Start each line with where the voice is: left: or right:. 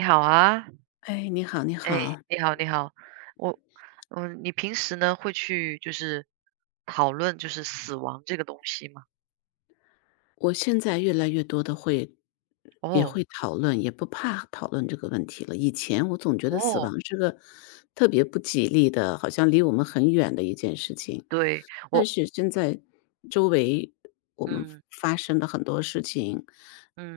right: 你好啊，
left: 哎，你好，你
right: 哎，
left: 好。
right: 你好，你好，我，你平时呢会去就是讨论就是死亡这个东西吗？
left: 我现在越来越多的会也
right: 哦
left: 会讨论，也不怕讨论这个问题了。以前我总觉得死亡
right: 哦，
left: 是个特别不吉利的，好像离我们很远的一件事情。
right: 对，
left: 但
right: 我，
left: 是现在周围我们
right: 嗯
left: 发生的很多事情，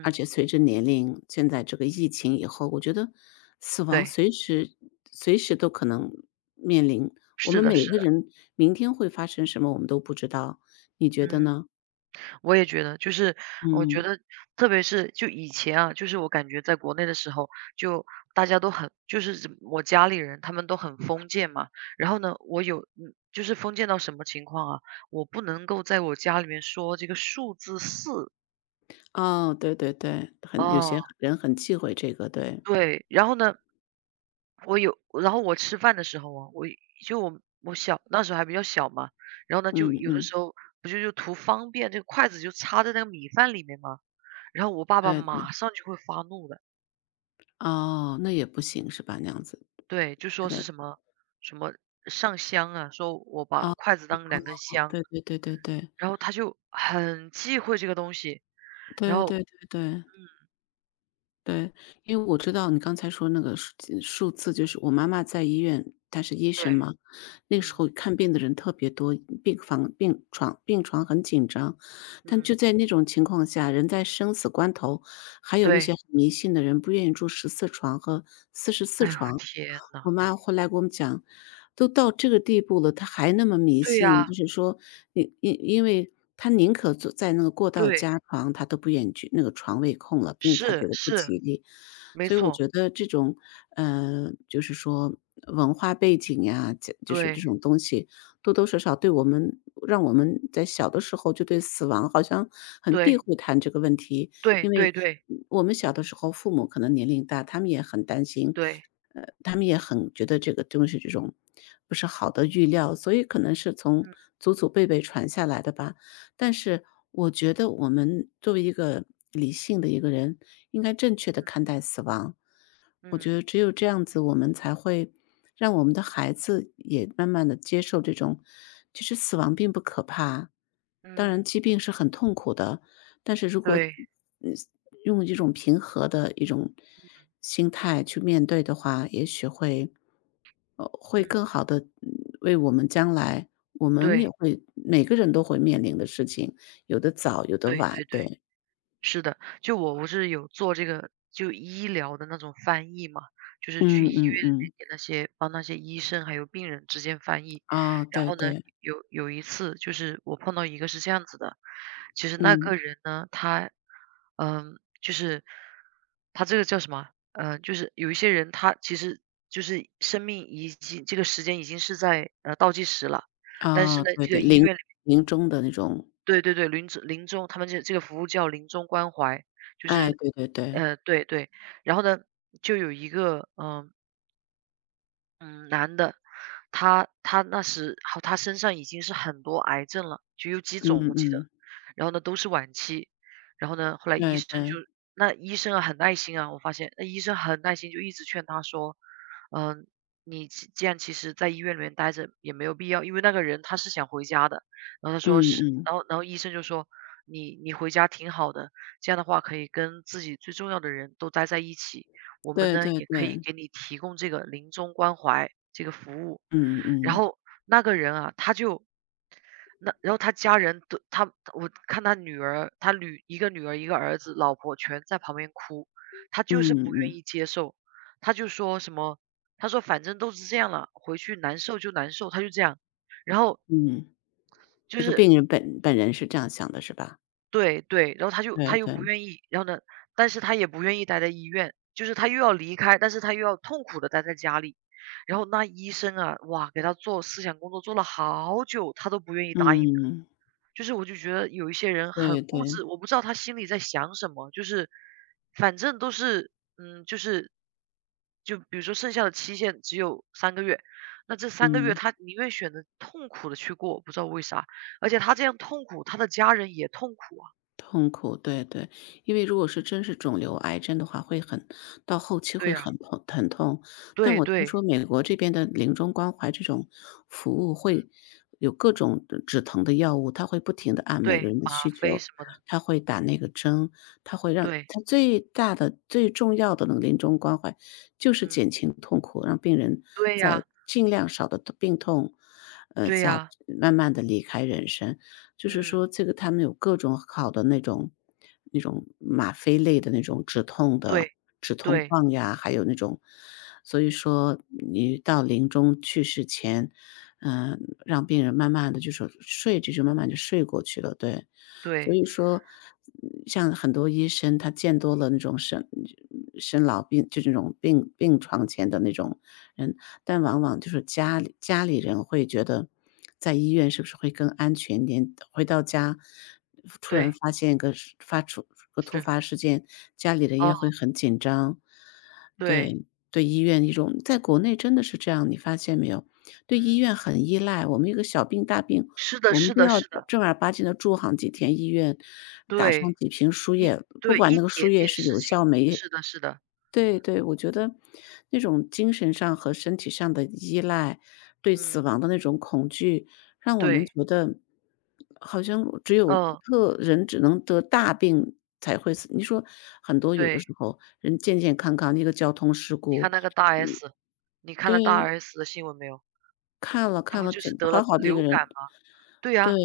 left: 而且随着年龄，现在这个疫情以后，我觉得死亡
right: 对，
left: 随时随时都可能面临。我
right: 是
left: 们
right: 的，
left: 每
right: 是
left: 个
right: 的，
left: 人明天会发生什么，我们都不知道，你觉得
right: 嗯。
left: 呢？
right: 我也觉得，就是我觉
left: 嗯，
right: 得，特别是就以前啊，就是我感觉在国内的时候，就大家都很，就是怎么我家里人他们都很封建嘛。然后呢，我有，嗯，就是封建到什么情况啊？我不能够在我家里面说这个数字四。
left: 哦，对对对，很有些
right: 哦，
left: 人很忌讳这个，对。
right: 对。然后呢，然后我吃饭的时候啊，我就我我小那时候还比较小嘛，然后呢，就
left: 嗯
right: 有的
left: 嗯，
right: 时候不就图方便，这个筷子就插在那个米饭里面嘛，然后我爸爸
left: 对对。
right: 马上就会发怒的。
left: 哦，那也不行是吧？那样子，
right: 对，就
left: 还
right: 说是
left: 得。
right: 什么上香啊，说我把筷子当两根
left: 哦，
right: 香，
left: 对对对对对，
right: 然后他就很忌讳这个东西，然
left: 对
right: 后
left: 对对对
right: 嗯，
left: 对。因为我知道你刚才说那个数字，就是我妈妈在医院，她是医生
right: 对，
left: 嘛，那时
right: 嗯
left: 候看病的人特别多，病房病床很紧张。但就
right: 嗯，
left: 在那种情况下，人在生死关头，还有那
right: 对，
left: 些很迷信的人不愿意住十四床和四十四
right: 哎呦
left: 床。
right: 天呐，
left: 我妈后来给我们讲，都到这个地步了，她还那么迷
right: 对
left: 信，
right: 呀，
left: 就是说因为她宁可坐在那个过道
right: 对，
left: 加床，她都不愿意去那个床位空了，因为她觉
right: 是
left: 得不
right: 是，
left: 吉利。
right: 没
left: 所以我
right: 错，
left: 觉得这种，就是说文化背景呀，这就是这
right: 对
left: 种东西，多多少少对我们让我们在小的时候就对死亡好像很避
right: 对。
left: 讳谈这个问题。
right: 对
left: 因
right: 对
left: 为
right: 对
left: 我们小的时候父母可能年龄大，他们也很担心，
right: 对，
left: 他们也很觉得这个东西这种不是好的预料，所以可能是从
right: 嗯
left: 祖祖辈辈传下来的吧。但是我觉得我们作为一个理性的一个人，应该正确的看待死亡。我觉
right: 嗯
left: 得只有这样子，我们才会让我们的孩子也慢慢的接受这种，其实死亡并不可怕。当然
right: 嗯，
left: 疾病是很痛苦的，但是如果，
right: 对，
left: 嗯用一种平和的一种心态去面对的话，也许会
right: 嗯，
left: 更好的为我们将来我们也
right: 对，
left: 会每个人都会面临的事情，有的早有的
right: 对
left: 晚，
right: 对对。
left: 对。
right: 是的，就我不是有做这个就医疗的那种翻译嘛，就是去
left: 嗯
right: 医院
left: 嗯
right: 里面
left: 嗯。
right: 给那些帮那些医生还有病人之间翻译。
left: 啊，
right: 然
left: 对
right: 后呢，
left: 对，
right: 有一次就是我碰到一个是这样子的，其实那个
left: 嗯，
right: 人呢，就是他这个叫什么？就是有一些人他其实就是生命已经这个时间已经是在倒计时了，但是
left: 啊，
right: 呢，
left: 对
right: 这个
left: 对，
right: 医
left: 临
right: 院
left: 临终的那种，
right: 对对对，临终他们这个服务叫临终关怀，就
left: 哎，
right: 是
left: 对对对，
right: 对对。然后呢，就有一个，嗯，男的，他那时好，他身上已经是很多癌症了，就有几种
left: 嗯
right: 我记得，
left: 嗯，
right: 然后呢都是晚期，然后呢后来医
left: 对
right: 生就
left: 对，
right: 那医生啊很耐心啊，我发现那医生很耐心，就一直劝他说，嗯、你其既然其实在医院里面待着也没有必要，因为那个人他是想回家的，然后他说
left: 嗯
right: 是，
left: 嗯，
right: 然后医生就说你回家挺好的，这样的话可以跟自己最重要的人都待在一起，我们
left: 对
right: 呢
left: 对
right: 也可以
left: 对，
right: 给你提供这个临终关怀这个服务。
left: 嗯
right: 然
left: 嗯，
right: 后那个人啊，他就那然后他家人都他我看他女儿，他一个女儿一个儿子，老婆全在旁边哭，他就是
left: 嗯
right: 不愿
left: 嗯
right: 意接受，他就说什么，他说反正都是这样了，回去难受就难受，他就这样，然后
left: 嗯，
right: 就
left: 那个
right: 是
left: 病人本人是这样想的是吧？
right: 对对，然后他就
left: 对
right: 他又不
left: 对，
right: 愿意，然后呢，但是他也不愿意待在医院，就是他又要离开，但是他又要痛苦的待在家里。然后那医生啊，哇，给他做思想工作做了好久，他都不愿意答应。
left: 嗯，
right: 就是我就觉得有一些人很
left: 对
right: 固
left: 对，
right: 执，我不知道他心里在想什么，就是反正都是嗯，就是就比如说剩下的期限只有三个月，那这三个月
left: 嗯。
right: 他宁愿选择痛苦的去过，不知道为啥，而且他这样痛苦，他的家人也痛苦啊。
left: 痛苦，对对，因为如果是真是肿瘤、癌症的话，到后期
right: 对
left: 会
right: 呀，
left: 很痛很痛。但
right: 对
left: 我听
right: 对，
left: 说美国这边的临终关怀这种服务
right: 嗯。
left: 会有各种的止疼的药物，它会不停的按每个
right: 对，
left: 人的
right: 吗
left: 需
right: 啡
left: 求，
right: 什么的，
left: 它会打那个针，它会让
right: 对，
left: 它最大的、最重要的那个临终关怀就是
right: 嗯。
left: 减轻痛苦，让病人
right: 对
left: 在
right: 呀，
left: 尽量少的病痛，
right: 对
left: 下
right: 呀。
left: 慢慢的离开人生。就是说
right: 嗯。
left: 这个他们有各种好的那种吗啡类的那种止痛的
right: 对
left: 止痛
right: 对
left: 棒呀，还有那种所以说你到临终去世前，嗯，让病人慢慢的就是睡着就慢慢就睡过去了，对。所
right: 对
left: 以说，像很多医生他见多了那种生老病就这种病床前的那种人，但往往就是家里人会觉得，在医院是不是会更安全一点？回到家，突然
right: 对，
left: 发出个突
right: 是，
left: 发事件，家里人也
right: 哦，
left: 会很紧张。
right: 对。
left: 对，对医院一种在国内真的是这样，你发现没有？对医
right: 嗯。
left: 院很依赖，我们一个小病大病，
right: 是的
left: 我们
right: 是
left: 都
right: 的
left: 要
right: 是的，
left: 正儿八经的住上几天医院，打上
right: 对，
left: 几瓶输
right: 一
left: 液，不
right: 对，
left: 管
right: 一
left: 那个输
right: 点
left: 液
right: 点
left: 是
right: 事
left: 有
right: 情，
left: 效没。
right: 是的是的。
left: 对对，我觉得那种精神上和身体上的依赖，对死
right: 嗯。
left: 亡的那种恐惧，让我们
right: 对，
left: 觉得好像只有
right: 嗯，
left: 个人只能得大病才会死。你说很多有的
right: 对，
left: 时候人健健康康，一个交通事
right: 你
left: 故，
right: 看那个大 S,你看了大
left: 对，
right: S 的新闻没有？
left: 看了
right: 她
left: 看
right: 不
left: 了，
right: 就是
left: 简
right: 得
left: 好
right: 了
left: 好的一个
right: 流感
left: 人
right: 吗？对
left: 对，
right: 呀，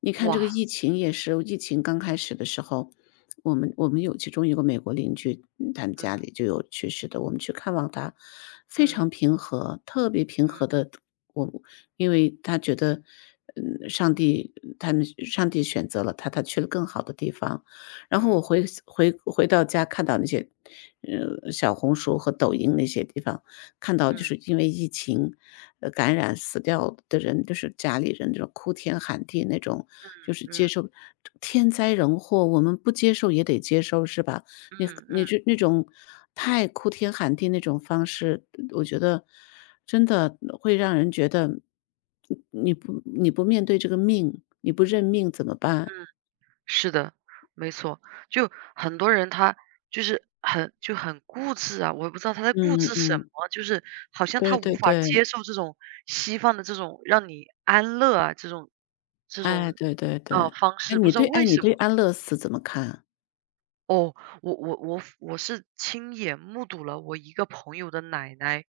left: 你看这
right: 哇。
left: 个疫情也是，疫情刚开
right: 嗯
left: 始的时候，我们有其中一个美国邻居，他们家
right: 嗯
left: 里就有去世的，我们去看望他，非
right: 嗯
left: 常平和，特别平和
right: 嗯
left: 的。我因为他觉得，嗯，上帝他们上帝选择了他，他去了更好的地方。然后我
right: 嗯
left: 回到家，看到那些，小红书和抖音那些地方，看到就
right: 嗯
left: 是因为疫情，感染死掉的人，就是家里人这种哭天喊地那种，
right: 嗯
left: 就是
right: 嗯
left: 接
right: 嗯
left: 受天灾人祸，我们不接受也得接受，是吧？你
right: 嗯
left: 你
right: 嗯
left: 这那种太哭天喊地那种方式，我觉得真的会让人觉得，你不面对这个命，你不认命怎么办？
right: 嗯。是的，没错。就很多人他就是很就很固执啊，我也不知道他在固
left: 嗯
right: 执什
left: 嗯，
right: 么，就是好像他
left: 对
right: 无
left: 对
right: 法
left: 对，
right: 接受这种西方的这种让你安乐啊，这种这
left: 哎，
right: 种
left: 对对对，
right: 方
left: 哎，
right: 式，不
left: 你
right: 知道
left: 对哎，
right: 为
left: 你
right: 什
left: 对
right: 么。
left: 安乐死怎么看？
right: 哦，我是亲眼目睹了我一个朋友的奶奶，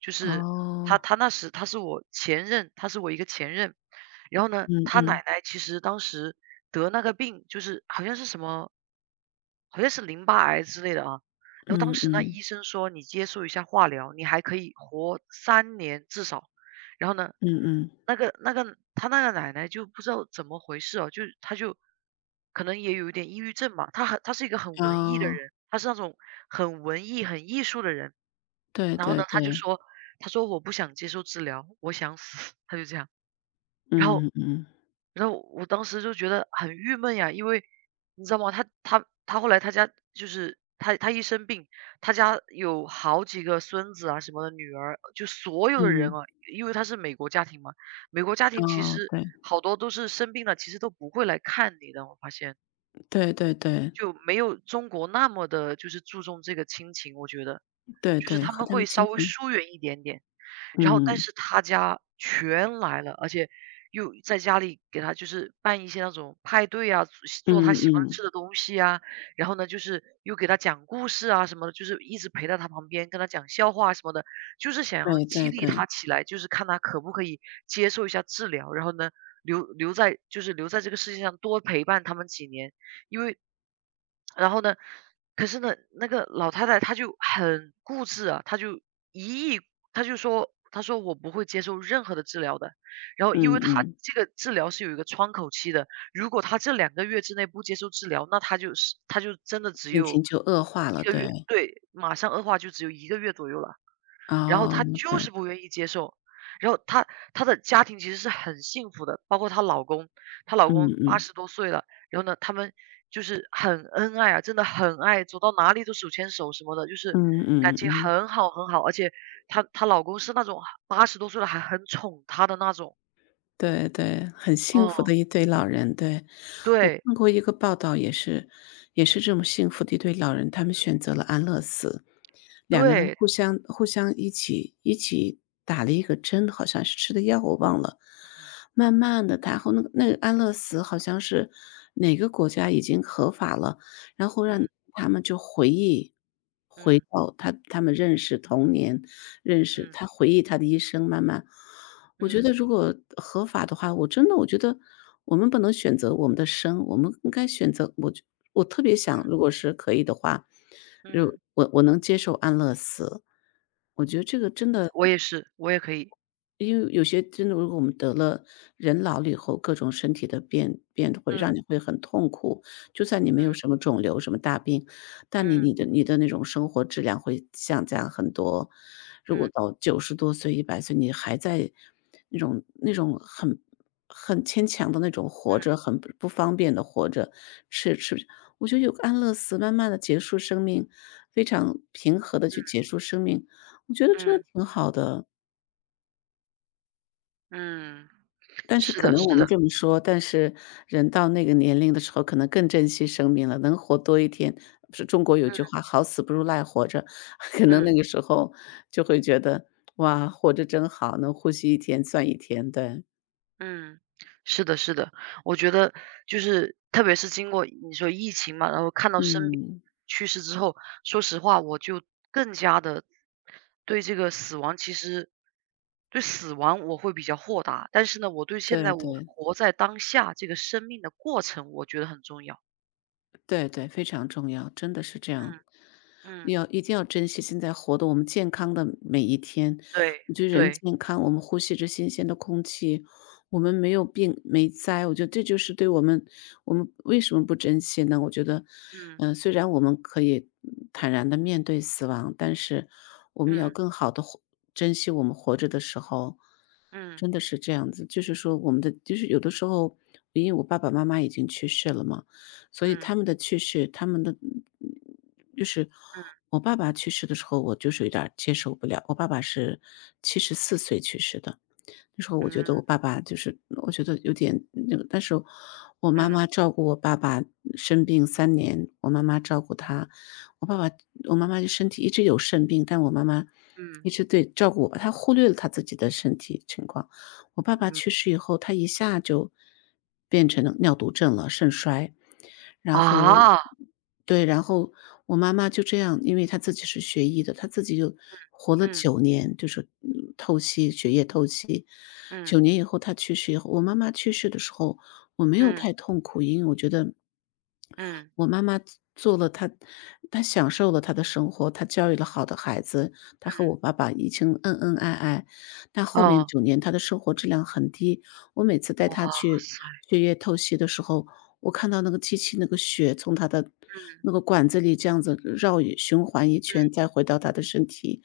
right: 就是她
left: 哦。
right: 她那时她是我前任，她是我一个前任，然后呢，
left: 嗯
right: 她
left: 嗯，
right: 奶奶其实当时得那个病，就是好像是什么好像是淋巴癌之类的啊。然后当
left: 嗯
right: 时那
left: 嗯，
right: 医生说你接受一下化疗，你还可以活3年至少。然后呢，
left: 嗯嗯，
right: 那个那个他那个奶奶就不知道怎么回事哦，就她就可能也有一点抑郁症吧，她很她是一个很文艺的
left: 哦，
right: 人，她是那种很文艺、很艺术的人。
left: 对
right: 然后
left: 对
right: 呢，她就
left: 对，
right: 说，她说："我不想接受治疗，我想死。她就这样。然后
left: 嗯嗯
right: 然后我当时就觉得很郁闷呀，因为你知道吗？他后来他家就是他一生病，他家有好几个孙子啊什么的，女儿就所有的人
left: 嗯，
right: 啊，因为他是美国家庭嘛，美国家庭其
left: 哦，
right: 实
left: 对，
right: 好多都是生病了，其实都不会来看你的，我发现
left: 对对对，
right: 就没有中国那么的，就是注重这个亲情，我觉得。
left: 对
right: 就是
left: 对，
right: 他
left: 和
right: 们
left: 他们
right: 会稍
left: 亲
right: 微
left: 情，
right: 疏远一点点。然后但
left: 嗯
right: 是他家全来了，而且又在家里给他就是办一些那种派对啊，做他
left: 嗯
right: 喜欢
left: 嗯，
right: 吃的东西啊，然后呢，就是又给他讲故事啊什么的，就是一直陪在他旁边，跟他讲笑话什么的，就是想要
left: 对
right: 激
left: 对
right: 励
left: 对，
right: 他起来，就是看他可不可以接受一下治疗，然后呢，留在这个世界上多陪伴他们几年。因为然后呢，可是呢，那个老太太她就很固执啊，一意，她就说，她说我不会接受任何的治疗的。然后，因
left: 嗯
right: 为她
left: 嗯，
right: 这个治疗是有一个窗口期的，如果她这2个月之内不接受治疗，那她就真的只
left: 病情
right: 有
left: 就恶化
right: 一
left: 了，
right: 个月。
left: 对，
right: 对，马上恶化就只有一个月左右了。然后
left: 哦，
right: 她就
left: 对，
right: 是不愿意接受。然后她的家庭其实是很幸福的，包括她老公，她老
left: 嗯
right: 公八
left: 嗯
right: 十多岁了，然后呢，他们就是很恩爱啊，真的很爱，走到哪里都手牵手什么的，就是
left: 嗯
right: 感
left: 嗯
right: 情
left: 嗯。
right: 很好很好。而且她老公是那种八十多岁了还很宠她的那种。
left: 对对，很幸福
right: 哦，
left: 的一对老人，对。我
right: 对，
left: 看过一个报道，也是这么幸福的一对老人，他们选择了安乐死。两个人
right: 对，
left: 互相一起打了一个针，好像是吃的药，我忘
right: 嗯
left: 了。慢慢的，然后那个安乐死好像是哪个国家已经合法了，然后让
right: 嗯
left: 他们就回忆回
right: 嗯嗯
left: 到他们认识童年，认识
right: 嗯
left: 他回忆他的一生，慢慢。我觉得
right: 嗯
left: 如果合法的话，我真的我觉得我们不能选择我们的生，我们应该选择。我就我特别想，如果是可以的话，如
right: 嗯，
left: 我我能接受安乐死，我觉得这个真的。
right: 我也是，我也可以。
left: 因为有些真的，如果我们得了人老了以后，各种身体的变会让你
right: 嗯
left: 会很痛苦。就算你没有
right: 嗯
left: 什么肿瘤、什么大病，但你
right: 嗯
left: 你的你的那种生活质量会下降很多。如果
right: 嗯
left: 到90多岁、100岁，你还在那种很牵强的那种活
right: 嗯
left: 着，很不方便的活着，吃吃我觉得有个安乐死，慢慢的结束生命，非常平和的去结束生命，我觉得
right: 嗯
left: 这
right: 嗯
left: 挺好的。
right: 嗯。
left: 但是
right: 是
left: 可
right: 的，
left: 能我
right: 是
left: 们
right: 的，
left: 这么说，但是人到那个年龄的时候，可能更珍惜生命了，能活多一天是中国有句话"好死不如赖活着"，可能
right: 嗯嗯
left: 那个时候就会觉得，哇，活着真好，能呼吸一天算一天，对。
right: 嗯，是的，是的，我觉得就是特别是经过你说疫情嘛，然后看到身边
left: 嗯，
right: 去世之后，说实话，我就更加的对这个死亡，其实对死亡我会比较豁达，但是呢，我对现
left: 对
right: 在我
left: 对。
right: 活在当下这个生命的过程，我觉得很重要。
left: 对对，非常重要，真的是这样。
right: 嗯嗯，
left: 要一定要珍惜现在活的我们健康的每一天。
right: 对
left: 我觉得人
right: 对，
left: 健康，我们呼吸着新鲜的空气，我们没有病没灾，我觉得这就是对我们为什么不珍惜呢？我觉得，
right: 嗯
left: 虽然我们可以坦然的面对死亡，但是我们要
right: 嗯
left: 更好的珍惜我们活着的时候。
right: 嗯
left: 真的是这样子，就是说我们的就是有的时候，因为我爸爸妈妈已经去世了嘛，所以他
right: 嗯
left: 们的去世，他们的就是
right: 嗯
left: 我爸爸去世的时候，我就是有点儿接受不了。我爸爸是74岁去世的，那时候我觉得
right: 嗯
left: 我爸爸就是我觉得有点那个但是我妈
right: 嗯
left: 妈照顾我爸爸生病3年，我妈妈照顾他。我爸爸我妈妈就身体一直有肾病，但我妈妈
right: 嗯
left: 一直对照顾我吧，她忽略了她自己的身体情况。我爸爸
right: 嗯
left: 去世以后，他一下就变成了尿毒症了，肾衰。然后，
right: 啊，
left: 对，然后我妈妈就这样，因为她自己是学医的，她自己就活了
right: 嗯
left: 九年，就是透析血液透析。九
right: 嗯。
left: 年以后她去世以后我妈妈去世的时候，我没有
right: 嗯
left: 太痛苦，因为我觉得
right: 嗯
left: 我妈妈做了她她享受了她的生活，她教育了好的孩子，她和
right: 嗯。
left: 我爸爸已经恩恩爱爱。但后面
right: 哦，
left: 九年她的生活质量很低，我每次带她
right: 哇
left: 去
right: 塞。
left: 血液透析的时候，我看到那个机器那个血从她的那个
right: 嗯
left: 管子里这样子绕一循环一圈，再回到她的身体，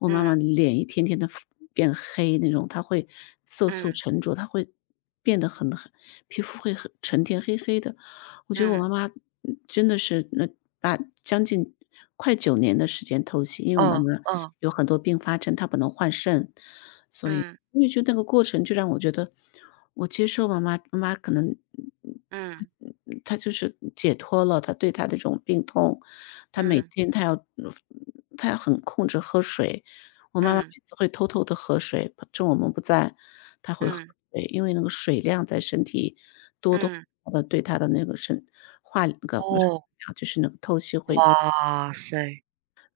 left: 我妈
right: 嗯
left: 妈
right: 嗯
left: 脸一天天的变黑那种，她会色素
right: 嗯。
left: 沉着，她会变得很很皮肤会很沉淀黑黑的。我觉得我妈
right: 嗯
left: 妈真的是那把将近快九年的时间透析，因为我妈妈
right: 嗯。
left: 有很多并发症，她不能换肾，
right: 嗯
left: 因为就那个过程就让我觉得，我接受妈妈可能
right: 嗯
left: 她就是解脱了，她对她的这种病痛，她每
right: 嗯
left: 天她要很控制喝水。我妈妈每
right: 嗯
left: 次会偷偷的喝水，趁我们不在，她会喝
right: 嗯
left: 水，因为那个水量在身体多多
right: 嗯。
left: 的对她的那个身化那个不是，
right: 哦，
left: 就是那个透析会。
right: 哇塞，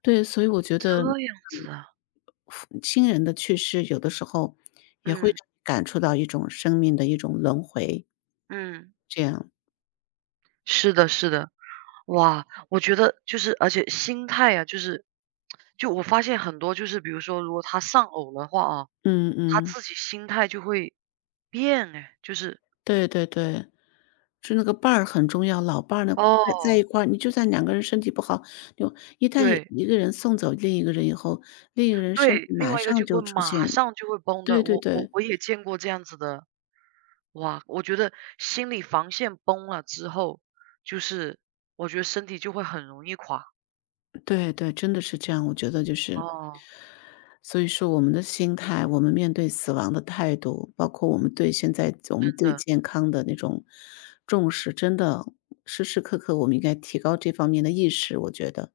left: 对，所以我觉
right: 这
left: 得，
right: 样子啊。
left: 父亲人的去世，有的时候也会
right: 嗯
left: 让你感触到一种生命的一种轮回，
right: 嗯。
left: 这样。
right: 是的是的，哇，我觉得就是而且心态啊，就是就我发现很多就是比如说如果他丧偶的话啊，
left: 嗯
right: 他
left: 嗯，
right: 自己心态就会变哎，就是
left: 对对对，是那个伴儿很重要，老伴儿呢，在一
right: 哦，
left: 块儿，你就算两个人身体不好，就一旦有
right: 对。
left: 一个人送走另一个人以后，另一个人身体
right: 对，另
left: 马
right: 外一个
left: 上
right: 就
left: 就
right: 会
left: 出
right: 马
left: 现
right: 上就会崩
left: 对
right: 的，
left: 对
right: 我我
left: 对。
right: 我也见过这样子的，哇，我觉得心理防线崩了之后，就是我觉得身体就会很容易垮，
left: 对对，真的是这样。我觉得就是，
right: 哦，
left: 所以说我们的心态，我们面对死亡的态度，包括我们对
right: 真的。
left: 健康的那种重视，真的时时刻刻我们应该提高这方面的意识。我觉得，